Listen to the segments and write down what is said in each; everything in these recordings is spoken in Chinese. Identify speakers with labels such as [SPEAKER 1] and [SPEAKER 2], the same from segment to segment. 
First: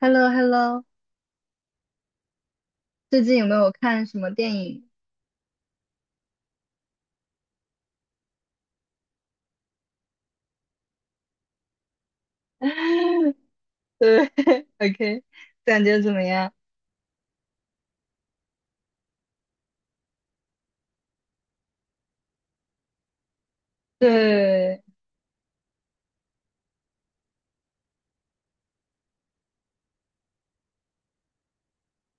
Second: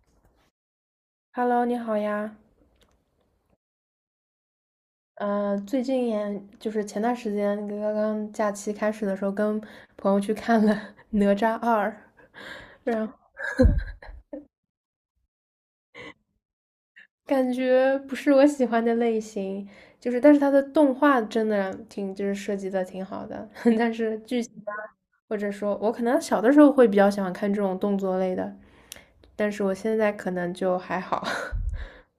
[SPEAKER 1] h e l l o h e l l o
[SPEAKER 2] Hello，你好呀。
[SPEAKER 1] 最近有没有看什么电影？
[SPEAKER 2] 最近也就是前段时间刚刚假期开始的时候，跟朋友去看了《哪吒二》，然后
[SPEAKER 1] 对， ，OK，感觉怎么样？
[SPEAKER 2] 感觉不是我喜欢的类型，就是但是它的动画真的挺就是设计的挺好的，但是剧情啊，
[SPEAKER 1] 对。
[SPEAKER 2] 或者说我可能小的时候会比较喜欢看这种动作类的，但是我现在可能就还好。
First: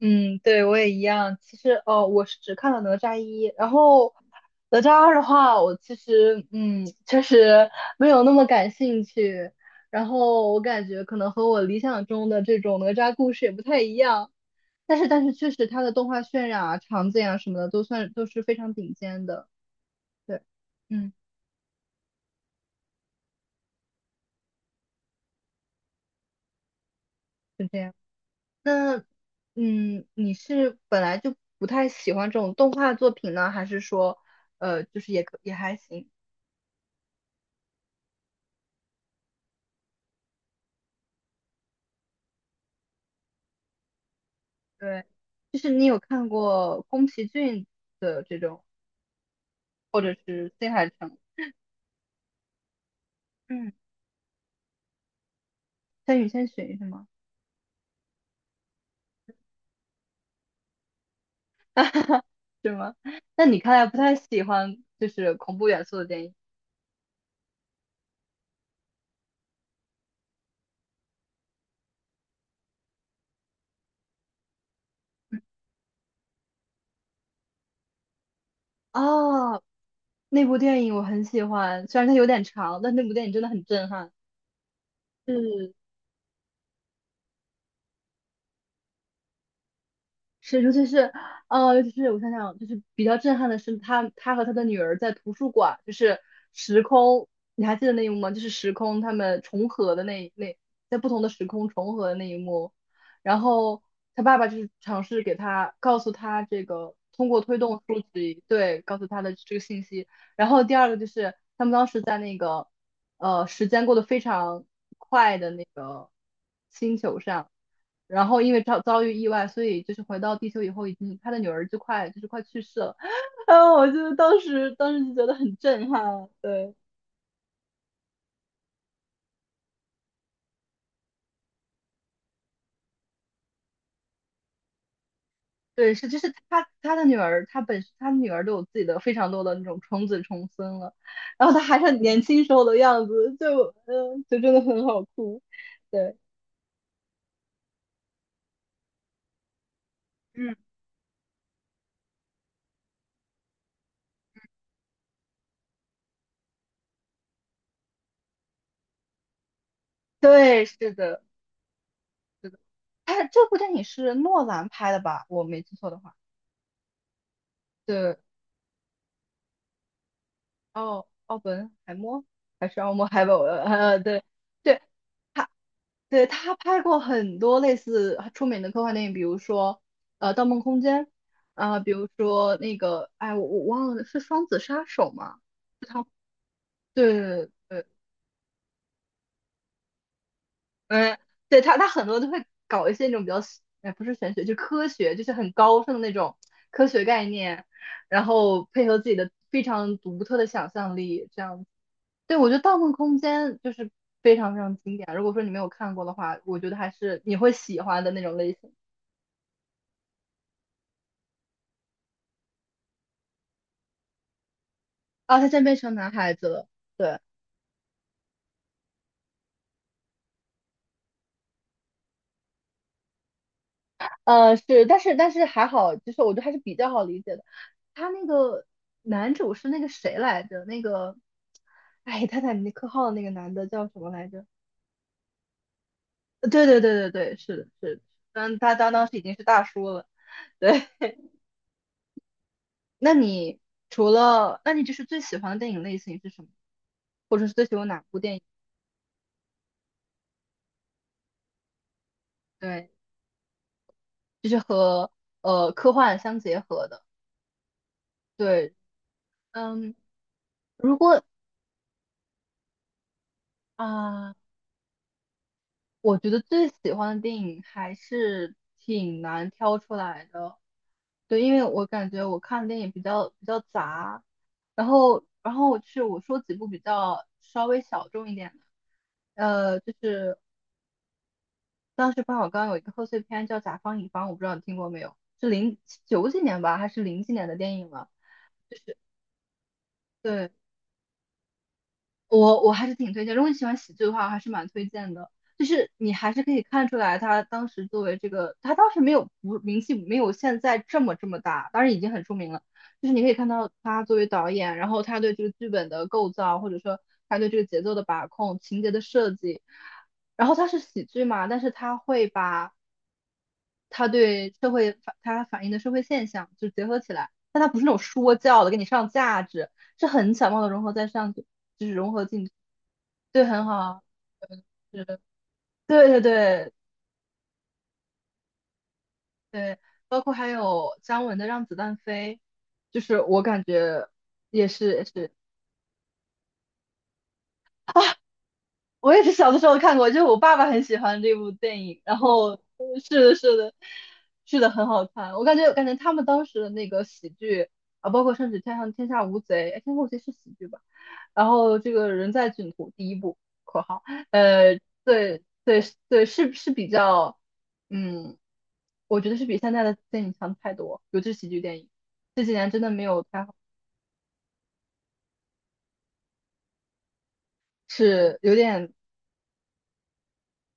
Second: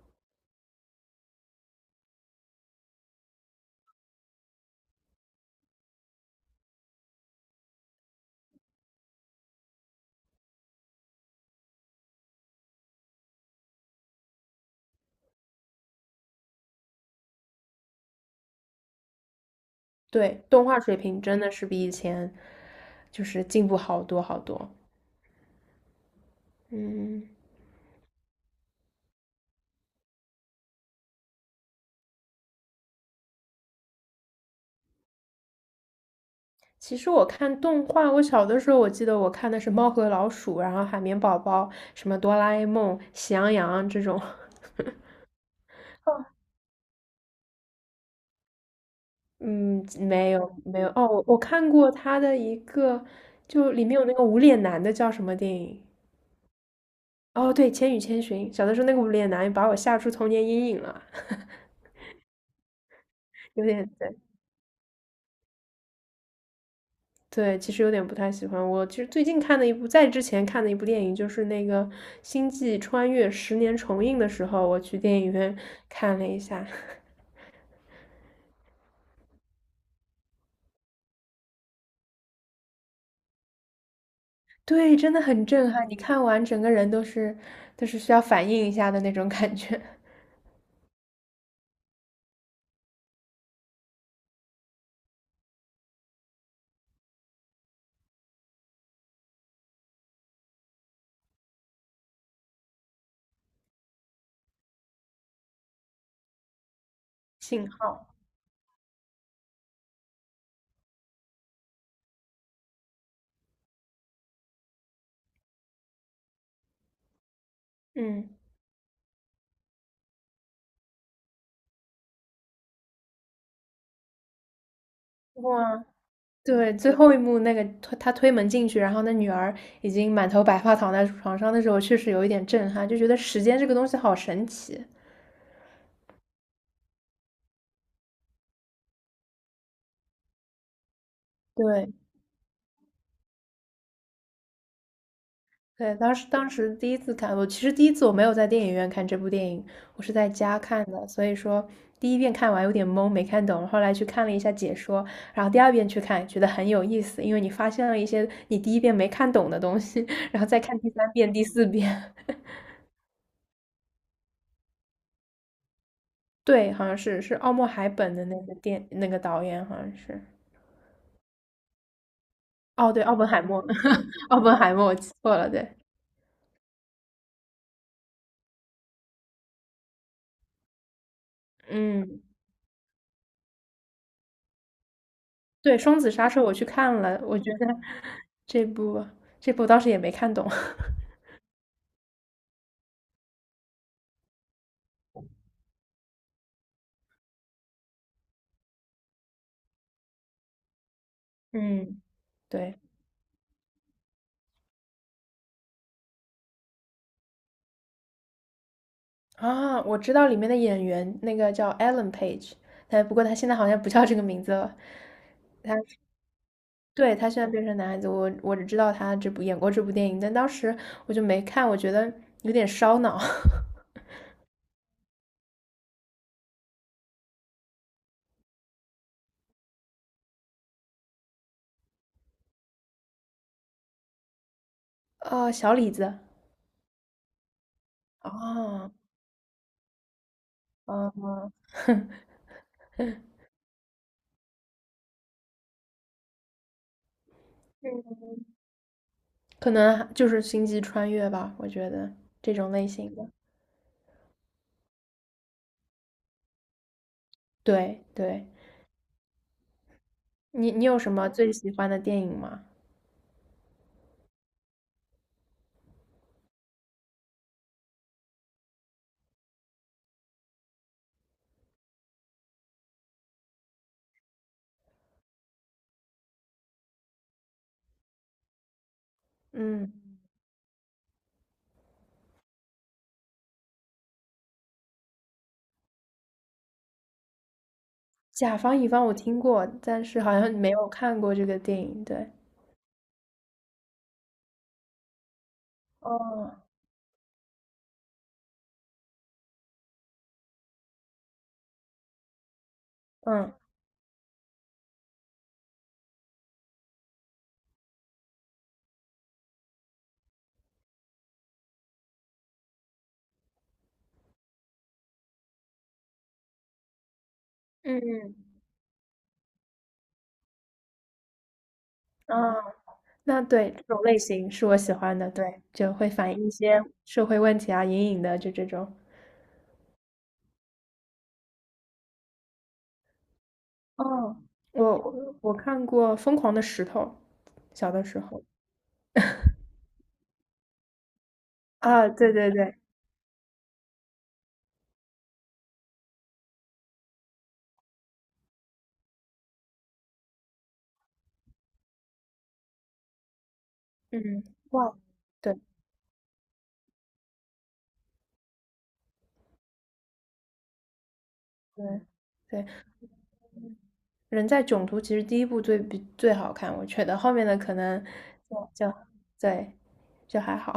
[SPEAKER 1] 嗯，对，我也一样。其实哦，我是只看了哪吒一，然后哪吒二的话，我其实确实没有那么感兴趣。然后我感觉可能和我理想中的这种哪吒故事也不太一样，但是确实它的动画渲染啊、场景啊什么的都是非常顶尖的。对，
[SPEAKER 2] 对，动画水
[SPEAKER 1] 嗯，
[SPEAKER 2] 平真的是比以前就是进步好多好多。嗯。
[SPEAKER 1] 是这样。那，你是本来就不太喜欢这种动画作品呢，还是说，就是也还行？
[SPEAKER 2] 其实我看动画，我小的时候我记得我看的是《猫和老鼠》，然后《海绵宝宝》，什么《哆啦 A 梦》、《喜羊羊》这种。
[SPEAKER 1] 对，就是你有
[SPEAKER 2] 哦，
[SPEAKER 1] 看过宫崎骏的这种，
[SPEAKER 2] 嗯，
[SPEAKER 1] 或者
[SPEAKER 2] 没
[SPEAKER 1] 是
[SPEAKER 2] 有
[SPEAKER 1] 新
[SPEAKER 2] 没
[SPEAKER 1] 海
[SPEAKER 2] 有哦，
[SPEAKER 1] 诚，
[SPEAKER 2] 我看过他的一个，
[SPEAKER 1] 嗯，
[SPEAKER 2] 就里面有那个无脸男的叫什么电影？
[SPEAKER 1] 千与千寻是吗？
[SPEAKER 2] 哦，对，《千与千寻》。小的时候那个无脸男把我吓出童年阴影了，
[SPEAKER 1] 是吗？那你
[SPEAKER 2] 有
[SPEAKER 1] 看来
[SPEAKER 2] 点
[SPEAKER 1] 不太
[SPEAKER 2] 对
[SPEAKER 1] 喜欢就是恐怖元素的电影
[SPEAKER 2] 对，其实有点不太喜欢。我其实最近看的一部，在之前看的一部电影就是那个《星际穿越》十年重映的时候，我去电影院看了一下。
[SPEAKER 1] 哦。那部电影我很喜欢，虽然它有点长，但那部电影真的很震撼。
[SPEAKER 2] 对，真的很震
[SPEAKER 1] 是
[SPEAKER 2] 撼，你看完整个人都是需要反应一下的那种感觉，
[SPEAKER 1] 是，尤其是我想想，就是比较震撼的是他和他的女儿在图书馆，就是时空，你还记得那一幕吗？就是时空他们重合的那，在不同的时空重合的那一幕。然后他爸爸就是尝试给他告诉他这个，通 过推
[SPEAKER 2] 信
[SPEAKER 1] 动书
[SPEAKER 2] 号。
[SPEAKER 1] 籍，对，告诉他的这个信息。然后第二个就是他们当时在那个，时间过得非常快的那个星球上。然
[SPEAKER 2] 嗯，
[SPEAKER 1] 后因为遭遇意外，所以就是回到地球以后，已经他的女儿就是快去世了。啊，我就当时就觉得很
[SPEAKER 2] 哇，
[SPEAKER 1] 震撼。
[SPEAKER 2] 对，
[SPEAKER 1] 对
[SPEAKER 2] 最后一幕那个推他推门进去，然后那女儿已经满头白发躺在床上的时候，确实有一点震撼，就觉得时间这个东西好神奇。
[SPEAKER 1] 对，是就是他的女儿，他女儿都有自己的非常多的那种重子重孙了，然后他还是
[SPEAKER 2] 对，
[SPEAKER 1] 很年轻时候的样子，就真的很好哭。
[SPEAKER 2] 对，当
[SPEAKER 1] 对，
[SPEAKER 2] 时当时第一次看，我其实第一次我没有在电影院看这部电影，我是在
[SPEAKER 1] 嗯，
[SPEAKER 2] 家看的，所以说第一遍看完有点懵，没看懂，后来去看了一下解说，然后第二遍去看，觉得很有意思，因为你发现了一些你第一遍没看懂的东西，然后再
[SPEAKER 1] 对，
[SPEAKER 2] 看第
[SPEAKER 1] 是
[SPEAKER 2] 三
[SPEAKER 1] 的，
[SPEAKER 2] 遍、第四遍。
[SPEAKER 1] 是的。哎，这部电影是诺兰拍的吧？我没记错的话。
[SPEAKER 2] 对，好像是是奥默海本
[SPEAKER 1] 对，
[SPEAKER 2] 的那个电那个导演，好像是。
[SPEAKER 1] 奥本海默还是奥
[SPEAKER 2] 哦，对，
[SPEAKER 1] 默
[SPEAKER 2] 奥
[SPEAKER 1] 海
[SPEAKER 2] 本
[SPEAKER 1] 默？
[SPEAKER 2] 海默，
[SPEAKER 1] 对
[SPEAKER 2] 奥本海
[SPEAKER 1] 对，
[SPEAKER 2] 默，我记错
[SPEAKER 1] 他，
[SPEAKER 2] 了，对，
[SPEAKER 1] 对，他拍过很多类似出名的科幻电影，比如说《盗梦空间》啊、比如
[SPEAKER 2] 嗯。
[SPEAKER 1] 说那个哎我忘了，是《双子杀手》吗？
[SPEAKER 2] 对，
[SPEAKER 1] 是
[SPEAKER 2] 《双
[SPEAKER 1] 他，
[SPEAKER 2] 子杀手》我去看
[SPEAKER 1] 对
[SPEAKER 2] 了，我觉得
[SPEAKER 1] 对对，
[SPEAKER 2] 这部这部当时也没看懂。
[SPEAKER 1] 嗯，对，他很多都会搞一些那种比较，哎，不是玄学，就科学，就是很高深的那种科学概念，然后配合自己的非常独特的想象力，这样子。
[SPEAKER 2] 嗯，
[SPEAKER 1] 对，我觉得《盗
[SPEAKER 2] 对
[SPEAKER 1] 梦空间》就是非常非常经典。如果说你没有看过的话，我觉得还是你会喜欢的那种类型。
[SPEAKER 2] 啊，我知道里面的演员，那个叫 Ellen Page，但不过他现在好像不叫这个名字了。
[SPEAKER 1] 啊，他现在
[SPEAKER 2] 他
[SPEAKER 1] 变成男孩子了。
[SPEAKER 2] 对
[SPEAKER 1] 对。
[SPEAKER 2] 他现在变成男孩子，我只知道他这部演过这部电影，但当时我就没看，我觉得有点烧脑。
[SPEAKER 1] 是，但是还好，就是我觉得还是比较好理解的。他那个男主是那个谁来着？那个，哎，泰坦尼克号的那个男的叫什么来着？
[SPEAKER 2] 哦，小李子，
[SPEAKER 1] 对对对对对，是的，是的，嗯，他
[SPEAKER 2] 哦，
[SPEAKER 1] 当时已经是大叔了。对，
[SPEAKER 2] 嗯，
[SPEAKER 1] 那你那你就是最喜欢的电影类型是什么？或者是最喜欢哪部电影？
[SPEAKER 2] 可能就是星际穿越吧，我觉得这种类
[SPEAKER 1] 对，
[SPEAKER 2] 型的。
[SPEAKER 1] 就是和科幻相结合的。
[SPEAKER 2] 对对，
[SPEAKER 1] 对，嗯，
[SPEAKER 2] 你
[SPEAKER 1] 如
[SPEAKER 2] 有什
[SPEAKER 1] 果
[SPEAKER 2] 么最喜欢的电影吗？
[SPEAKER 1] 啊。我觉得最喜欢的电影还是挺难挑出来的，对，因为我感觉我看的电影比较杂，然后我说几部比较稍微小众一点的，就
[SPEAKER 2] 嗯，
[SPEAKER 1] 是当时冯小刚有一个贺岁片叫《甲方乙方》，我不知道你听过没有，是零九几年吧，还是零几年的电影了？
[SPEAKER 2] 甲方
[SPEAKER 1] 就
[SPEAKER 2] 乙
[SPEAKER 1] 是
[SPEAKER 2] 方我听过，但是好
[SPEAKER 1] 对，
[SPEAKER 2] 像没有看过这个电影。对，
[SPEAKER 1] 我还是挺推荐，如果你喜欢喜剧的话，我还是蛮推荐的。就是你还是可
[SPEAKER 2] 哦，
[SPEAKER 1] 以看出来，他当时作为这个，他当时没有不名气没有现在这么大，当然已经很出名了。就是你可以看
[SPEAKER 2] 嗯
[SPEAKER 1] 到他作为导演，然后他对这个剧本的构造，或者说他对这个节奏的把控、情节的设计。然后他是喜剧嘛，但是他会把他反映的社会现象就结合起来，但他不是那种说
[SPEAKER 2] 嗯
[SPEAKER 1] 教的给你上价值，是很巧妙的融合在上去，就是融合进。
[SPEAKER 2] 嗯，啊，那
[SPEAKER 1] 对，很
[SPEAKER 2] 对这种
[SPEAKER 1] 好，
[SPEAKER 2] 类型
[SPEAKER 1] 嗯，
[SPEAKER 2] 是我喜
[SPEAKER 1] 是，
[SPEAKER 2] 欢的，对，就
[SPEAKER 1] 对
[SPEAKER 2] 会
[SPEAKER 1] 对
[SPEAKER 2] 反映一
[SPEAKER 1] 对
[SPEAKER 2] 些社会问题啊，隐隐的就这种。
[SPEAKER 1] 对，包括还有姜文的《让子弹飞》，就是我感觉
[SPEAKER 2] 哦，
[SPEAKER 1] 也是。
[SPEAKER 2] 我我看过《疯狂的石头》，小的时候
[SPEAKER 1] 我也是小的时候看过，就是我爸爸很喜欢这部电影，
[SPEAKER 2] 啊，
[SPEAKER 1] 然嗯
[SPEAKER 2] 对
[SPEAKER 1] 后
[SPEAKER 2] 对对，
[SPEAKER 1] 嗯，是的，是的，是的，很好看。我感觉他们当时的那个喜剧啊，包括甚至《天上天下无贼》，哎，《天下无贼》是喜剧吧？然后这个人在囧途第一部（括号），
[SPEAKER 2] 嗯，
[SPEAKER 1] 呃，
[SPEAKER 2] 哇，
[SPEAKER 1] 对
[SPEAKER 2] 对
[SPEAKER 1] 对对，是比较，嗯，我觉得是比现在的电影强太多，尤其是喜剧电
[SPEAKER 2] 对。
[SPEAKER 1] 影，这几
[SPEAKER 2] 对，
[SPEAKER 1] 年真的没有太好，
[SPEAKER 2] 人在囧途其实第一部最比最好看，我觉得后面的可能
[SPEAKER 1] 是有
[SPEAKER 2] 就
[SPEAKER 1] 点，
[SPEAKER 2] 就对就还好，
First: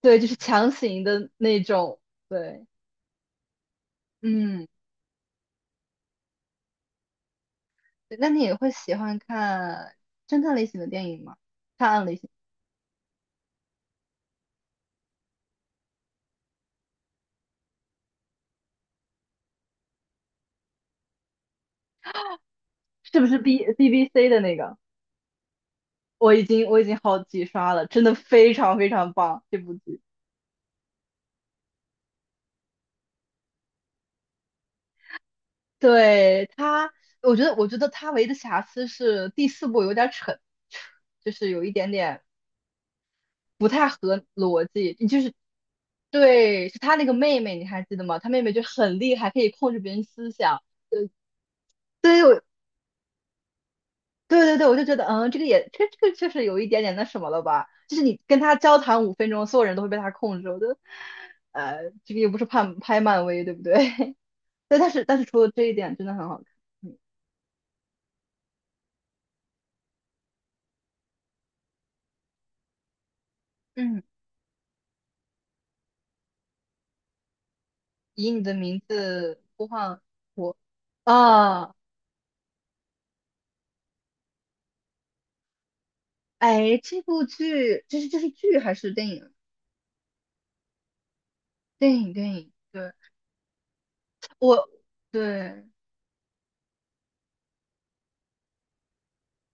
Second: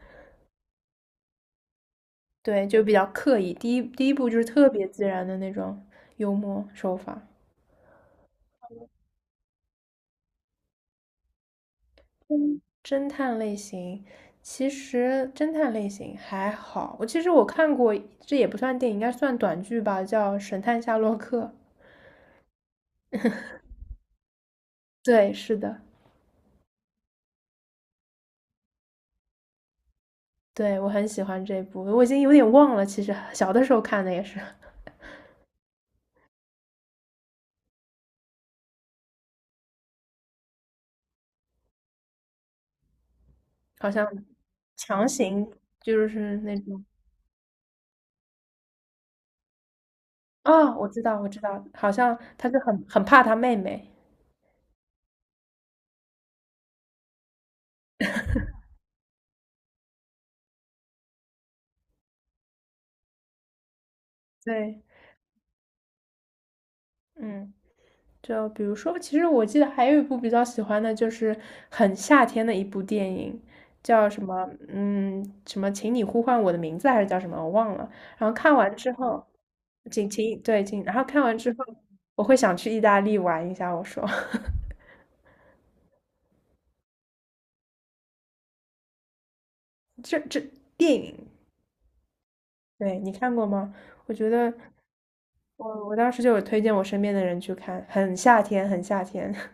[SPEAKER 1] 对，就是强行的那种，对，
[SPEAKER 2] 对就比较刻意。第一部就是
[SPEAKER 1] 嗯。
[SPEAKER 2] 特别自然的那种幽默手法。
[SPEAKER 1] 对，那你也会喜欢看侦探类型的电影吗？探案类型
[SPEAKER 2] 嗯，侦探类型其实侦探类型还好，我其实看过，这也不算电影，应该算短剧吧，叫《神探夏洛克》。
[SPEAKER 1] 是不是 BBC 的那个？
[SPEAKER 2] 对，是的，
[SPEAKER 1] 我已经好几刷了，真的非常非常棒这部剧。
[SPEAKER 2] 对我很喜欢这部，我已经有点忘了，其实小的时候看的也是。
[SPEAKER 1] 对，他，我觉得他唯一的瑕疵是第四部有点扯，就是有一点点不太
[SPEAKER 2] 好像
[SPEAKER 1] 合逻辑。
[SPEAKER 2] 强
[SPEAKER 1] 就是
[SPEAKER 2] 行就是那
[SPEAKER 1] 对，是
[SPEAKER 2] 种
[SPEAKER 1] 他那个妹妹，你还记得吗？他妹妹就很厉害，可以控制别人思想。
[SPEAKER 2] 啊，我知道，我知道，好像
[SPEAKER 1] 对。
[SPEAKER 2] 他就很怕他妹妹。
[SPEAKER 1] 对对对，我就觉得，这个也，这个确实有一点点那什么了吧？就是你跟他交谈5分钟，所有人都会被他控制。我觉得，这个又不是拍拍漫威，对不对？对，
[SPEAKER 2] 对，
[SPEAKER 1] 但是除了这一点，真的很好看。嗯，
[SPEAKER 2] 嗯，就比如说，其实我记得还有一部比较喜欢的，就是很夏天的一部电影，
[SPEAKER 1] 嗯，
[SPEAKER 2] 叫什么？嗯，什么？请你呼唤我的名字还是叫什么？我忘了。然
[SPEAKER 1] 以
[SPEAKER 2] 后
[SPEAKER 1] 你的
[SPEAKER 2] 看完
[SPEAKER 1] 名
[SPEAKER 2] 之后，
[SPEAKER 1] 字播放
[SPEAKER 2] 请请
[SPEAKER 1] 我，
[SPEAKER 2] 对请，然后看完之后，
[SPEAKER 1] 啊！
[SPEAKER 2] 我会想去意大利玩一下。我说，
[SPEAKER 1] 哎，这部剧，这是剧还是电影？
[SPEAKER 2] 这这电影，
[SPEAKER 1] 电影电影，对，
[SPEAKER 2] 对你看过吗？我觉得。
[SPEAKER 1] 我对
[SPEAKER 2] 我当时就有推荐我身边的人去看，很夏天，很夏天。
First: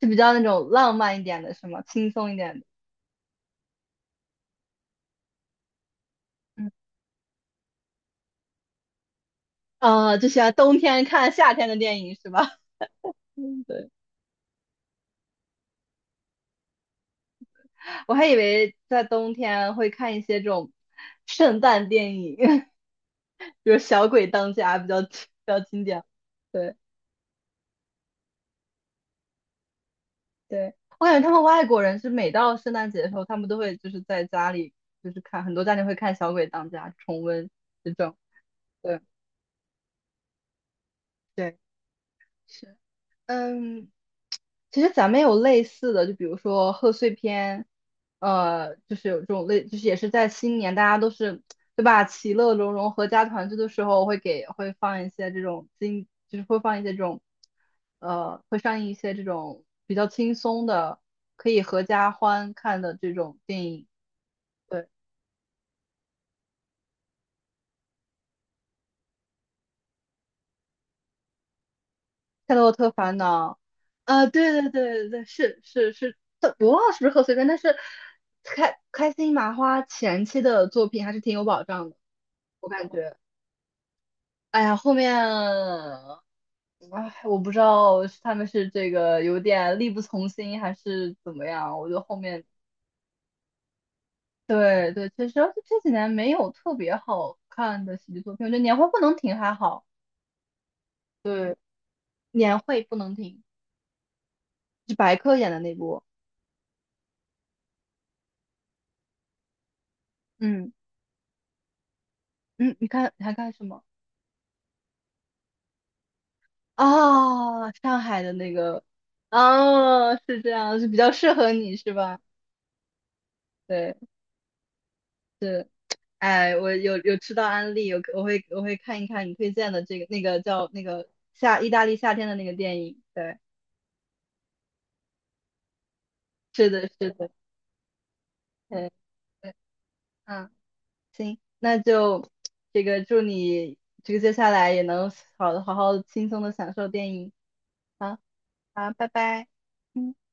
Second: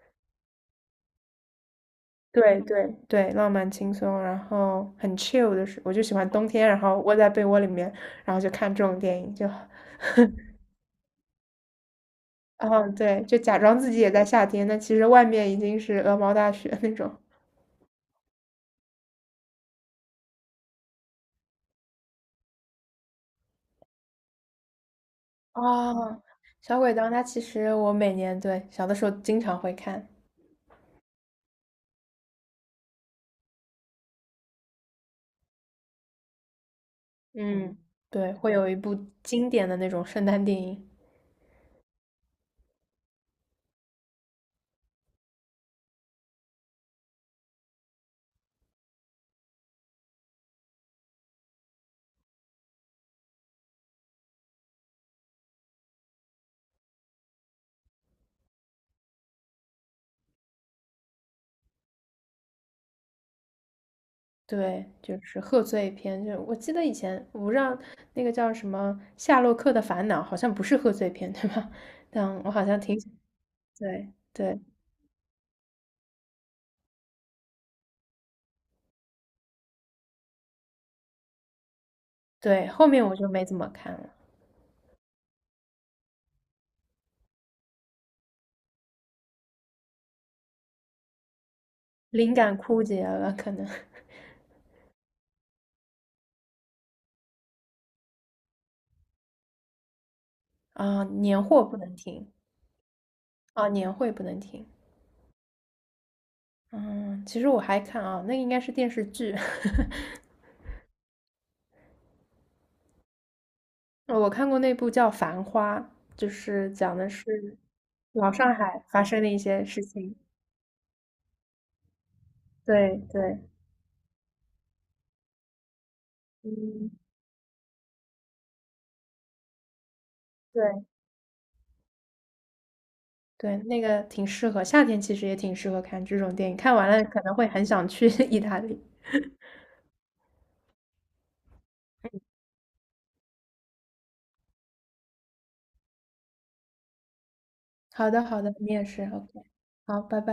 [SPEAKER 1] 是比较那种浪漫一点的，是吗？轻松一点
[SPEAKER 2] 对
[SPEAKER 1] 的，
[SPEAKER 2] 对对，浪漫轻松，然后很 chill 的是，我就喜欢冬天，
[SPEAKER 1] 嗯，
[SPEAKER 2] 然后窝在被窝里面，然后就看这种电影，就，
[SPEAKER 1] 啊，就喜欢冬天看夏天的电影是吧？
[SPEAKER 2] 嗯，对，就假 装
[SPEAKER 1] 对。
[SPEAKER 2] 自己也在夏天，但其实外面已经是鹅毛大雪那种。
[SPEAKER 1] 我还以为在冬天会看一些这种圣诞电影，比如《小鬼当家》比较经典。
[SPEAKER 2] 哦，
[SPEAKER 1] 对
[SPEAKER 2] 小鬼当家其实我每年对小的时候经常会看，
[SPEAKER 1] 对，我感觉他们外国人是每到圣诞节的时候，他们都会就是在家里就是看，很多家庭会看《小鬼当家》重温
[SPEAKER 2] 嗯，
[SPEAKER 1] 这种。
[SPEAKER 2] 对，会有一部
[SPEAKER 1] 对
[SPEAKER 2] 经典的那种圣诞电影。
[SPEAKER 1] 对，是，嗯，其实咱们有类似的，就比如说贺岁片，就是有这种类，就是也是在新年，大家都是，对吧？其乐融融、合家团聚的时候，会放一些这种经，就是会放一些这种，会上映一些这种比较轻松的，可以合家欢看的这种电影。
[SPEAKER 2] 对，
[SPEAKER 1] 对。
[SPEAKER 2] 就是贺岁片。就我记得以前，我不知道那个叫什么《夏洛克的烦恼》，好像不是贺岁片，对吧？但我
[SPEAKER 1] 夏
[SPEAKER 2] 好
[SPEAKER 1] 洛
[SPEAKER 2] 像
[SPEAKER 1] 特
[SPEAKER 2] 挺喜
[SPEAKER 1] 烦恼》
[SPEAKER 2] 对
[SPEAKER 1] 啊，对
[SPEAKER 2] 对
[SPEAKER 1] 对对对对，是是是，我忘了是不是贺岁片，但是开心麻花前期的作品还是挺有保障的，
[SPEAKER 2] 对，
[SPEAKER 1] 我
[SPEAKER 2] 后
[SPEAKER 1] 感
[SPEAKER 2] 面
[SPEAKER 1] 觉。
[SPEAKER 2] 我就没怎么看了，
[SPEAKER 1] 哎呀，后面，哎，我不知道是他们是这个有点力不从心还是怎么样，我觉得后
[SPEAKER 2] 灵
[SPEAKER 1] 面，
[SPEAKER 2] 感枯竭了，可能
[SPEAKER 1] 对对，确实，而且这几年没有特别好看的喜剧作品，我觉得年会不能停还好，
[SPEAKER 2] 啊，年
[SPEAKER 1] 对，
[SPEAKER 2] 货不能停
[SPEAKER 1] 年会不能停，
[SPEAKER 2] 啊，年会不能停。
[SPEAKER 1] 是白客演的那部，
[SPEAKER 2] 嗯，其实我还看啊，那应该是电视剧，
[SPEAKER 1] 嗯，嗯，你看你还看什么？
[SPEAKER 2] 我看过那部叫《繁花》，就是讲的是
[SPEAKER 1] 啊，上海
[SPEAKER 2] 老
[SPEAKER 1] 的那
[SPEAKER 2] 上
[SPEAKER 1] 个，
[SPEAKER 2] 海发生的一些事情。
[SPEAKER 1] 哦，是这样，是比较适合你是吧？
[SPEAKER 2] 对对，
[SPEAKER 1] 对，是，哎，我
[SPEAKER 2] 嗯，
[SPEAKER 1] 有吃到安利，有我会我会看一看你推荐的这个那个叫那
[SPEAKER 2] 对。
[SPEAKER 1] 个意大利夏天的那个电影，对，
[SPEAKER 2] 对，那个挺适合，夏天其实也挺适合看这种电影，
[SPEAKER 1] 是
[SPEAKER 2] 看
[SPEAKER 1] 的，
[SPEAKER 2] 完了
[SPEAKER 1] 是
[SPEAKER 2] 可
[SPEAKER 1] 的，
[SPEAKER 2] 能会很想去 意大利。
[SPEAKER 1] 对对，嗯，那就这个祝你这个接下来也能好好轻松的享受电影，
[SPEAKER 2] 好
[SPEAKER 1] 好，
[SPEAKER 2] 的，好的，你也
[SPEAKER 1] 好，
[SPEAKER 2] 是
[SPEAKER 1] 拜
[SPEAKER 2] ，OK，
[SPEAKER 1] 拜。
[SPEAKER 2] 好，
[SPEAKER 1] 嗯。
[SPEAKER 2] 拜拜。